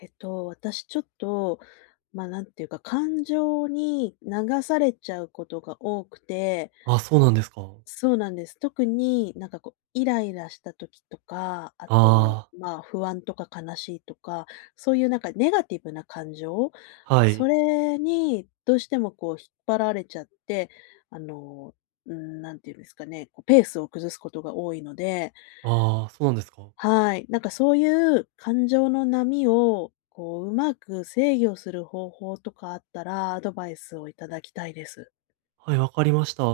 えっと、私ちょっと、ま、なんていうか、感情に流されちゃうことが多くてあ、そうなんですか。そうなんです。特に、なんかこう、イライラした時とか、あと、ああ。まあ、不安とか悲しいとか、そういうなんかネガティブな感情、はそい。れに、どうしてもこう引っ張られちゃって、あの、うん、何て言うんですかね、こうペースを崩すことが多いのでああ、そうなんですか。はい。なんかそういう感情の波を、こう上手く制御する方法とかあったら、アドバイスを頂きたいです。はい、分かりました。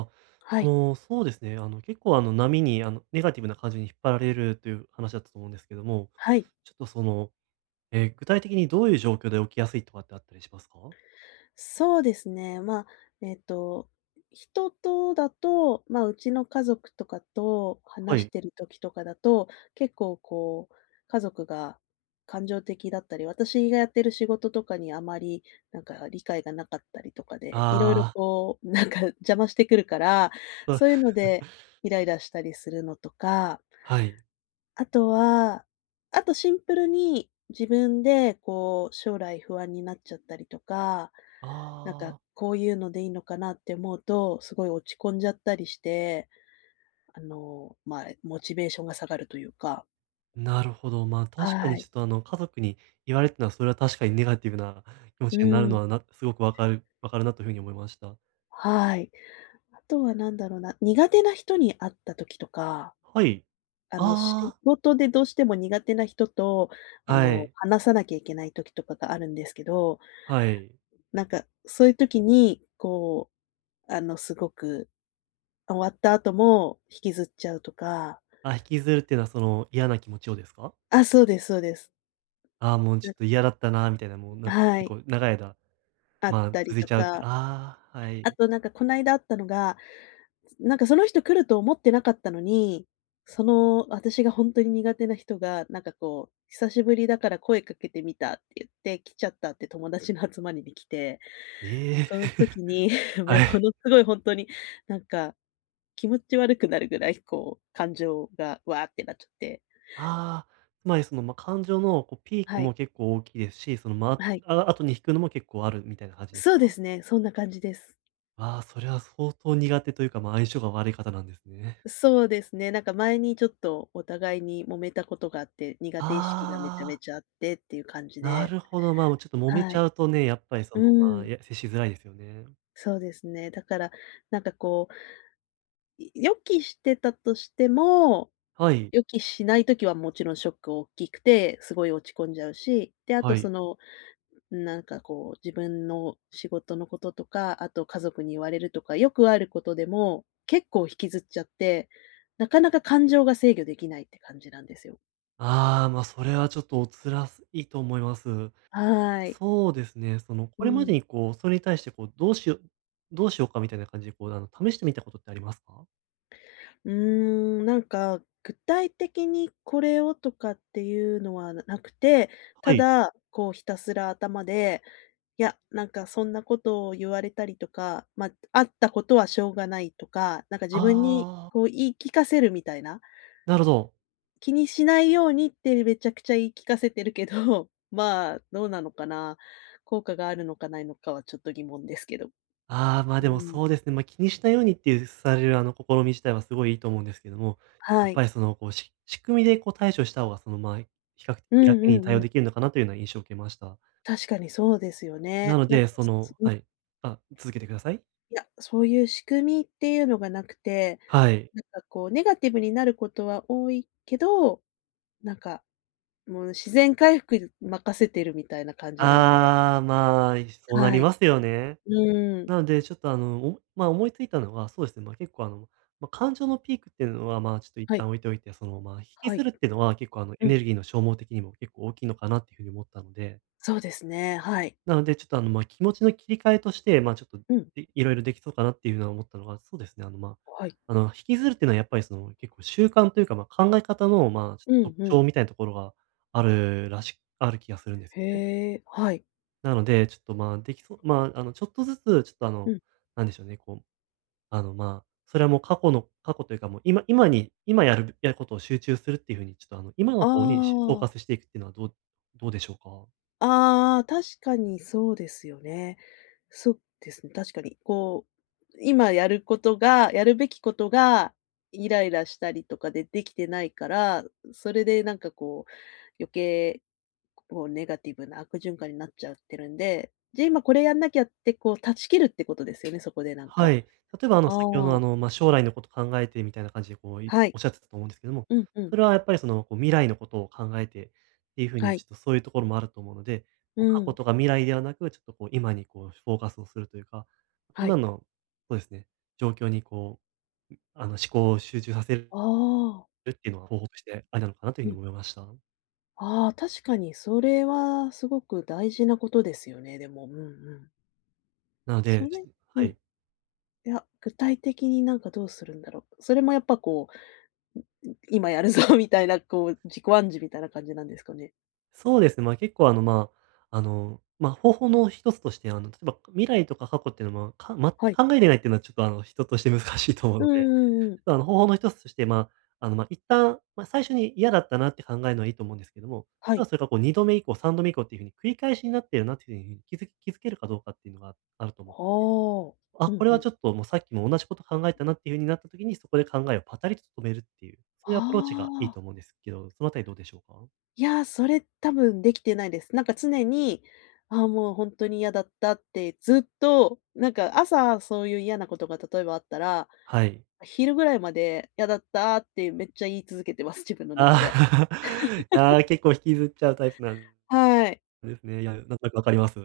はあい。の、そうですね、あの、結構、あの、波に、あの、ネガティブな感じに引っ張られるという話だったと思うんですけども、はい。ちょっとその、え、具体的にどういう状況で起きやすいとかってあったりしますか？そうですね。ま、えっと、人とだとま、うちの家族とかとは話しい。てる時とかだと、結構こう、家族が感情的だったり、私がやってる仕事とかに、あまり、なんか、理解が無かったりとかで、色々ああ。こう、なんか、邪魔してくるから、そういうの [unintelligible] で、イライラしたりするのとかはい。あとは、あとシンプルに、自分で、こう将来不安になっちゃったりとか、なんあか、あ。こういうのでいいのかなって思うと、すごい落ち込んじゃったりして、あの、ま、モチベーションが下がるというか。なるほど。ま、確かにはちょい。っと、あの、家族に言われたのはそれは確かにネガティブな気持うちになるのん。は、なすごく分かる分かるなという風に思いました。はい。あとは何だろうな、苦手な人に会った時とか、はい。あの、仕ああ。事でどうしても苦手な人と、あはの、い。話さなきゃいけない時とかがあるんですけどはい。なんか、そういう時に、こう、あの、すごく終わった後も引きずっちゃうとか。あ、引きずるっていうのは、その、嫌な気持ちをですか？あ、そうですそうです。ああ、もうちょ [unintelligible] っと嫌だったなみたいな、もうなあ、んかは結い。構長い間、あっま、たり続いとちゃうってかああ、はあい。と、なんか、この間あったのが、すなんか、その人来ると思ってなかったのに、その、私がほんとに苦手な人が、なんかこう、久しぶりだから声かけてみたって言って来ちゃったって、友達の集まりに来て、ええ、その時に え、はもい。のすごいほんとになんか気持ち悪くなるぐらい、こう感情がわあってなっちゃって。ああ、つまりその、ま、感情の、こう、ピークはい。も結構大きいですし、その、あ、ま、はい。あ後に引くのも結構あるみたいな感じですそうでか？すね。そんな感じです。ああ、それは相当苦手というか、ま、相性が悪い方なんですね。そうですね。なんか、前にちょっとお互いに揉めたことがあって、苦手意識がめちゃあめあ。ちゃあってっていう感じなで。るほど、ま、もう、ちょっと揉めはちい。ゃうとね、やっぱり、そうの、ま、ーん。や接しづらいですよね。そうですね。だから、なんか、こうい予期してたとしても、はい。予期しない時はもちろんショック大きくて、すごい落ち込んじゃうし。で、あはと、い。その、なんかこう自分の仕事のこととか、あと家族に言われるとか、よくあることでも、結構引きずっちゃって、なかなか感情が制御できないって感じなんですよ。ああ、まあ、それはちょっとお辛すいと思います。はい。そうですね。その、うこれまでん。にこう、それに対してこう、どうしよどうしようかみたいな感じでこう、あの、試してみたことってありますか？うーん、なんか、具体的にこれをとかっていうのは無くて、たはい。だ、こうひたすら頭で、いや、なんかそんなことを言われたりとか「ま、あったことはしょうがない」とか、なんか自分にああ。こう、言い聞かせるみたいな？なるほど。気にしないようにって、めちゃくちゃ言い聞かせてるけど、まあ、どうなのかな？効果があるのかないのかはちょっと疑問ですけど。ああ、ま、うでもん。そうですね。ま、気にしないようにっていうされる、あの、試み自体はすごいいいと思うんですけども、やはっぱい。りその、こう、し仕組みでこう対処した方が、その、ま、比較うん楽にうん対応うん。出来るのかな、というような印象を受けました。確かにそうですよなね。のなんか、で、そそそのうん。はい、あ、続けてください。いや、そういう仕組みっていうのが無くて、はい。なんかこうネガティブになることは多いけど、なんか、もう自然回復る任せてるみたいな感じなんで。ああ、まあ、いしそうなりはい。ますよね。うん。なのでちょっと、あの、おま、思いついたのは、そうですね、ま、結構、あの、ま、感情のピークってうのは、まあ、ちょっと一は旦い。置いておいて、その、ま、引きはずい。るってのは結構、あの、エうん。ネルギーの消耗的にも結構大きいのかなっていう風に思ったのでそうですね、はい。なので、ちょっと、あの、ま、気持ちの切り替えとして、まあ、ちょっと、うん。で色々出来そうかなっていうのは思ったのが、そうですね。あの、ま、あ、はい。あの、引きずるっていうのはやっぱり、その、結構習慣というか、ま、考え方の、まあ、ちょうん、特ふん。徴みたいなところが、あるらしある気がするんですへね。え、はい。なので、ちょっと、ま、出来そうまあ、あの、ちょっとずつ、ちょっと、あうの、ん。なんでしょうね、こう、あの、ま、それはもう過去の過去というかもう今今に今やるやることを集中するっていう風にちょっとあの、今のあ方にしフォーカあ。スしていくっていうのはどうどうでしょうか？ああああ、確かにそうですよね。そですね、確かに。こう、今やることが、やるべきことが、イライラしたりとかで出来てないから、それでなんかこう、余計、こうネガティブな悪循環になっちゃってるんで、じゃ、今これやんなきゃってこう断ち切るってことですよね、そこでなんはかい、例えば、あの、先ほどの、あああ。の、ま、将来のこと考えて、みたいな感じでこう、いはい、仰ってたと思うんですけども、うん、ふそん。れはやっぱりその、こう未来のことを考えてっていう風はに、ちい。ょっとそういうところもあると思うので、うこう過去ん。とか未来ではなく、ちょっとこう、今にこう、しゅフォーカスをするというか、は今い。の、そうですね、状況にこう、うん、あの、う思ん。考を集中させるああ。るっていうのは方法としてありなのかな？というう風ん。に思いました。ああ、確かにそれはすごく大事なことですよね、でも。うんうん。なのそで、ちれょうはん。い。いや、具体的になんか、どうするんだろ。それもやっぱ、こう、んん、今やるぞみたいなこう、自己暗示みたいな感じなんですかね。そうです。ま、結構、あの、ま、あの、ま、方法の1つとして、あの、例えば未来とか過去っていうの、ま、かん全くはい。考えてないっていうのはちょっと、あの、人として難しいと思ううのんで。うんうん。ただ、あの、方法の1つとして、ま、あの、ま、一旦、ま、最初に嫌だったなって考えるのはいいと思うんですけども、はたい。だそれが、こう2度目以降、3度目以降っていう風に、繰り返しになっているなという風に、気づ気づけるかどうかっていうのが、ああると思っはて。あ、あ、うんこれうはちょん。っと、もうさっきも同じこと考えたな、っていう風になった時に、そこで考えをパタリと止めるっていう。そういはうアプローチがいいあ。と思うんですけど、その辺りどうでしょうか？いや、それ、多分できてないです。なんか常に、あ、もう、ほんとに嫌だったって、ずっと、なんか朝、そういう嫌なことが例えばあったら、はい。昼ぐらいまで「嫌だった」ってめっちゃ言い続けてます、自分の中で。ああ、あ、結構引きずっちゃうタイプなんはい。ですね。いや、なんとなく分かります。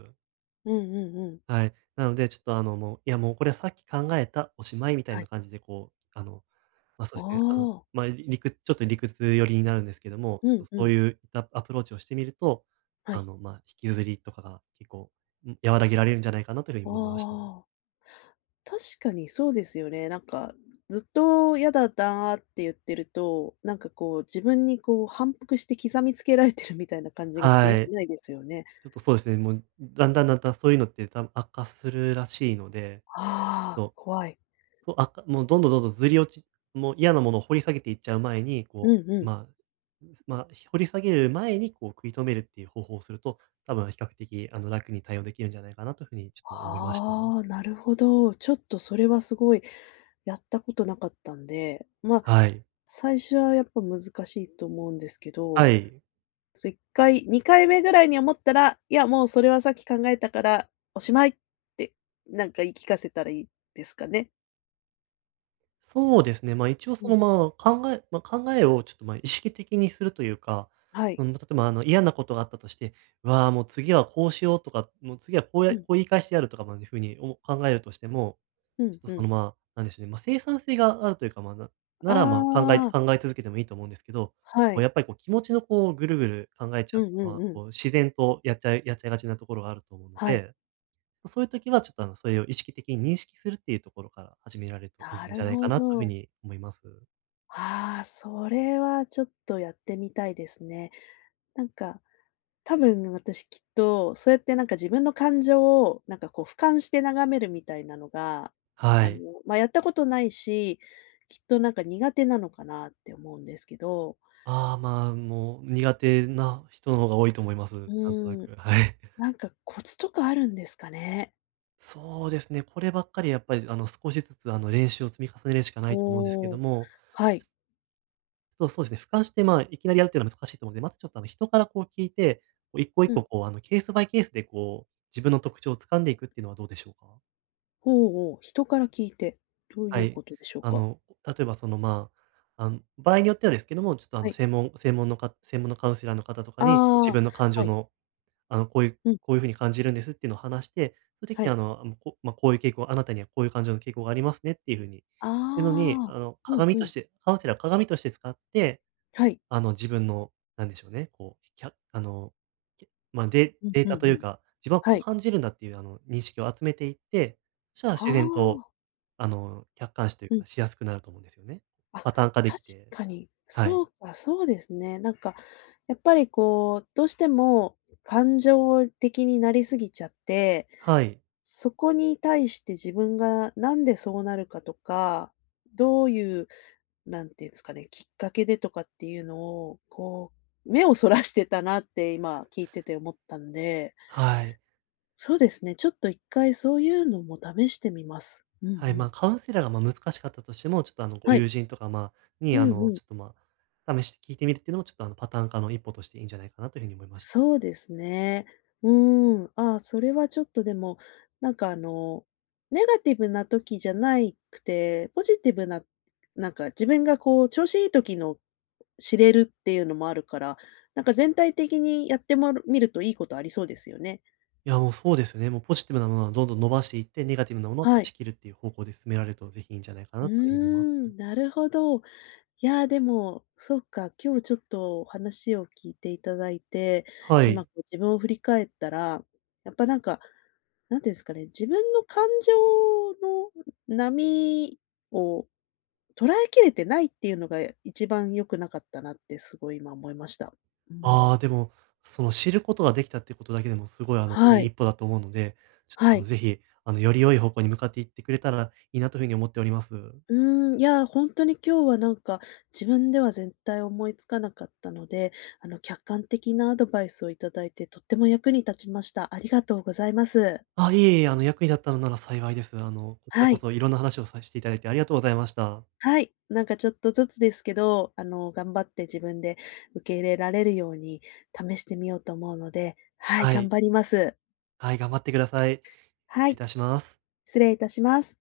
うんうんうん。はい。なので、ちょっと、あの、もう「いや、もうこれはさっき考えた。おしまい」みたいはい。な感じでこう、あの、ま、そあうですね。あの、あ。ま、りくちょっと理屈寄りになるんですけども、ちうょんっとうそうん。いうアアプローチをしてみると、はあい。の、ま、引きずりとかが結構、ん、和らげられるんじゃないかなという風あに、いまました。あ。確かにそうですよね。なんか、ずっと「嫌だった」って言ってると、なんかこう自分に、こう、反復して刻みつけられてるみたいな感じがして、良はくい。ないですよね。ちょっとそうですね。もう、だんだんだんだん、そういうのって、多分悪化するらしいので。ちああ、ょっと怖い。そう、悪化もうどんどんどんどん、ずり落ちもう嫌なものを掘り下げていっちゃう前に、うこんうう、ん。まま、掘り下げる前に、こう食い止めるっていう方法をすると、多分比較的、あの、楽に対応できるんじゃないかなという風に、ちょっと思いました。はあ、なるほど。ちょっとそれは、すごい、やったことなかったんで。ま、はい。最初はやっぱ、難しいと思うんですけはど、い。そ、1回2回目ぐらいに思ったら、「いや、もうそれはさっき考えたから、おしまい」って、なんか言い聞かせたらいいですかね。そうですね。ま、一応うその、ん。ま、考えま、考えをちょっと、ま、意識的にするというか、はい。うん。ま、例えばあの、嫌なことがあったとして、わあ、もう次はこうしようとか、もう次はこううやこん。う言い返してやるとかまでいう風におも考えるとしても、うちんょっうとそん。の、ま、なんでしょうね。ま、生産性があるというか、ま、なあなら、ま、考えあ。考え続けてもいいと思うんですけど、はこうい。やっぱりこう気持ちのこう、ぐるぐる考えちうゃうんうのんは、うん。こう自然とやっちゃいやっちゃいがちなところがあると思うのはい。で、ま、そういう時は、ちょっとあのそれを意識的に認識するっていうところから始められると、いないんじゃるないかほなという風ど。に思います。ああ、それはちょっとやってみたいですね。なんか、多分ね、私きっと、そうやってなんか自分の感情を、なんかこう俯瞰して眺めるみたいなのが、はあの、い。ま、やったことないし、きっとなんか苦手なのかなって思うんですけど。ああ、まあ、もう苦手な人の方が多いと思います。うなんとなーん、く。はい。なんかコツとかあるんですかね？そうですね。こればっかりはやっぱり、あの、少しずつ、あの、練習を積み重ねるしかないと思うんですけおどお、もはい。そうそうですね。俯瞰して、まあ、いきなりやるっていうのは難しいと思うんで、まずちょっと、あの、人からこう聞いて、こう一個一うん。個こう、あの、ケースバイケースでこう、自分の特徴を掴んでいくっていうのはどうでしょうか？ほお、おお。人から聞いて。どういはうい。ことでしょうあか？の、例えばその、まあ、あん場合によってはですけども、ちょっと、あはの、い。せいもん専門のか専門のカウンセラーの方とかに、自ああ、分の感情はい。のあの、こういううん。こういう風に感じるんですっていうのを話して、その時はに、い。あの、あむ、こま、こういう傾向あなたにはこういう感情の傾向がありますねっていう風に、いうのに、ああ。あの、うん鏡うとん。してカウンセラー鏡として使って、はい。あの、自分の、何でしょうね。こう、ひゃあの、ま、デうんデーうタとんいううん。か、自分ははこうい。感じるんだっていう、あの、認識を集めていって、したらあ自然と、あ。あの、客観視といううん。か、しやすくなると思うんですよね。あ、確パターン化できて、かに。はそい。うか、そうですね。なんか、やっぱりこう、どうしても感情的になりすぎちゃって、はい。そこに対して、自分が何でそうなるかとか、どういう何て言うんですかね。きっかけでとかっていうのをこう、目を逸らしてたなって、今聞いてて思ったんではい。そうですね。ちょっと1回そういうのも試してみます。うんうはい。まん。あ、カウンセラーが、ま、難しかったとしても、ちょっとあの、ごはい。友人とか、まあ、うに、あんの、うん。ちょっと、ま、試し聞いてみるっていうのもちょっと、あの、パターン化の一歩としていいんじゃないかなという風に思いましそうですね。うーん。ああ、それはちょっとでも、なんかあの、ネガティブな時じゃないくて、ポジティブな、なんか自分がこう調子いい時の、知れるっていうのもあるから、なんか全体的にやってまるみるといいことありそうですよね。いや、もうそうですね。もうポジティブなものはどんどん伸ばしていって、ネガティブなものをは断い。ち切るっていう方向で進められると、是非いいんじゃないかうーなという風にますね。ん、なるほど。いや、でも、そっか。今日ちょっと話を聞いていただいて、は今い。こう自分を振り返ったら、やっぱなんか、なんていうんですかね、自分の感情の波を捉えきれてないっていうのが、一番良くなかったなってすごい今思いました。うあん。あ、でも、その知ることが出来たっていうことだけでもすごい、あの、いはいい。一歩だと思うので、ちょっと、はあの、い。是非、あの、より良い方向に向かっていってくれたらいいなという風に思っております。うーん。いや、ほんとに今日はなんか、自分では絶対思い付かなかったので、あの客観的なアドバイスを頂いて、とっても役に立ちました。ありがとうございます。あ、いえいえ、あの、役に立ったのなら幸いです。あの、こちらはこい。そ色んな話をさしていただいてありがとうございました。はい。なんかちょっとずつですけど、あの、頑張って自分で受け入れられるように、試してみようと思うので、はい。は頑い。張ります。はい、頑張ってください。はいい。たします。失礼いたします。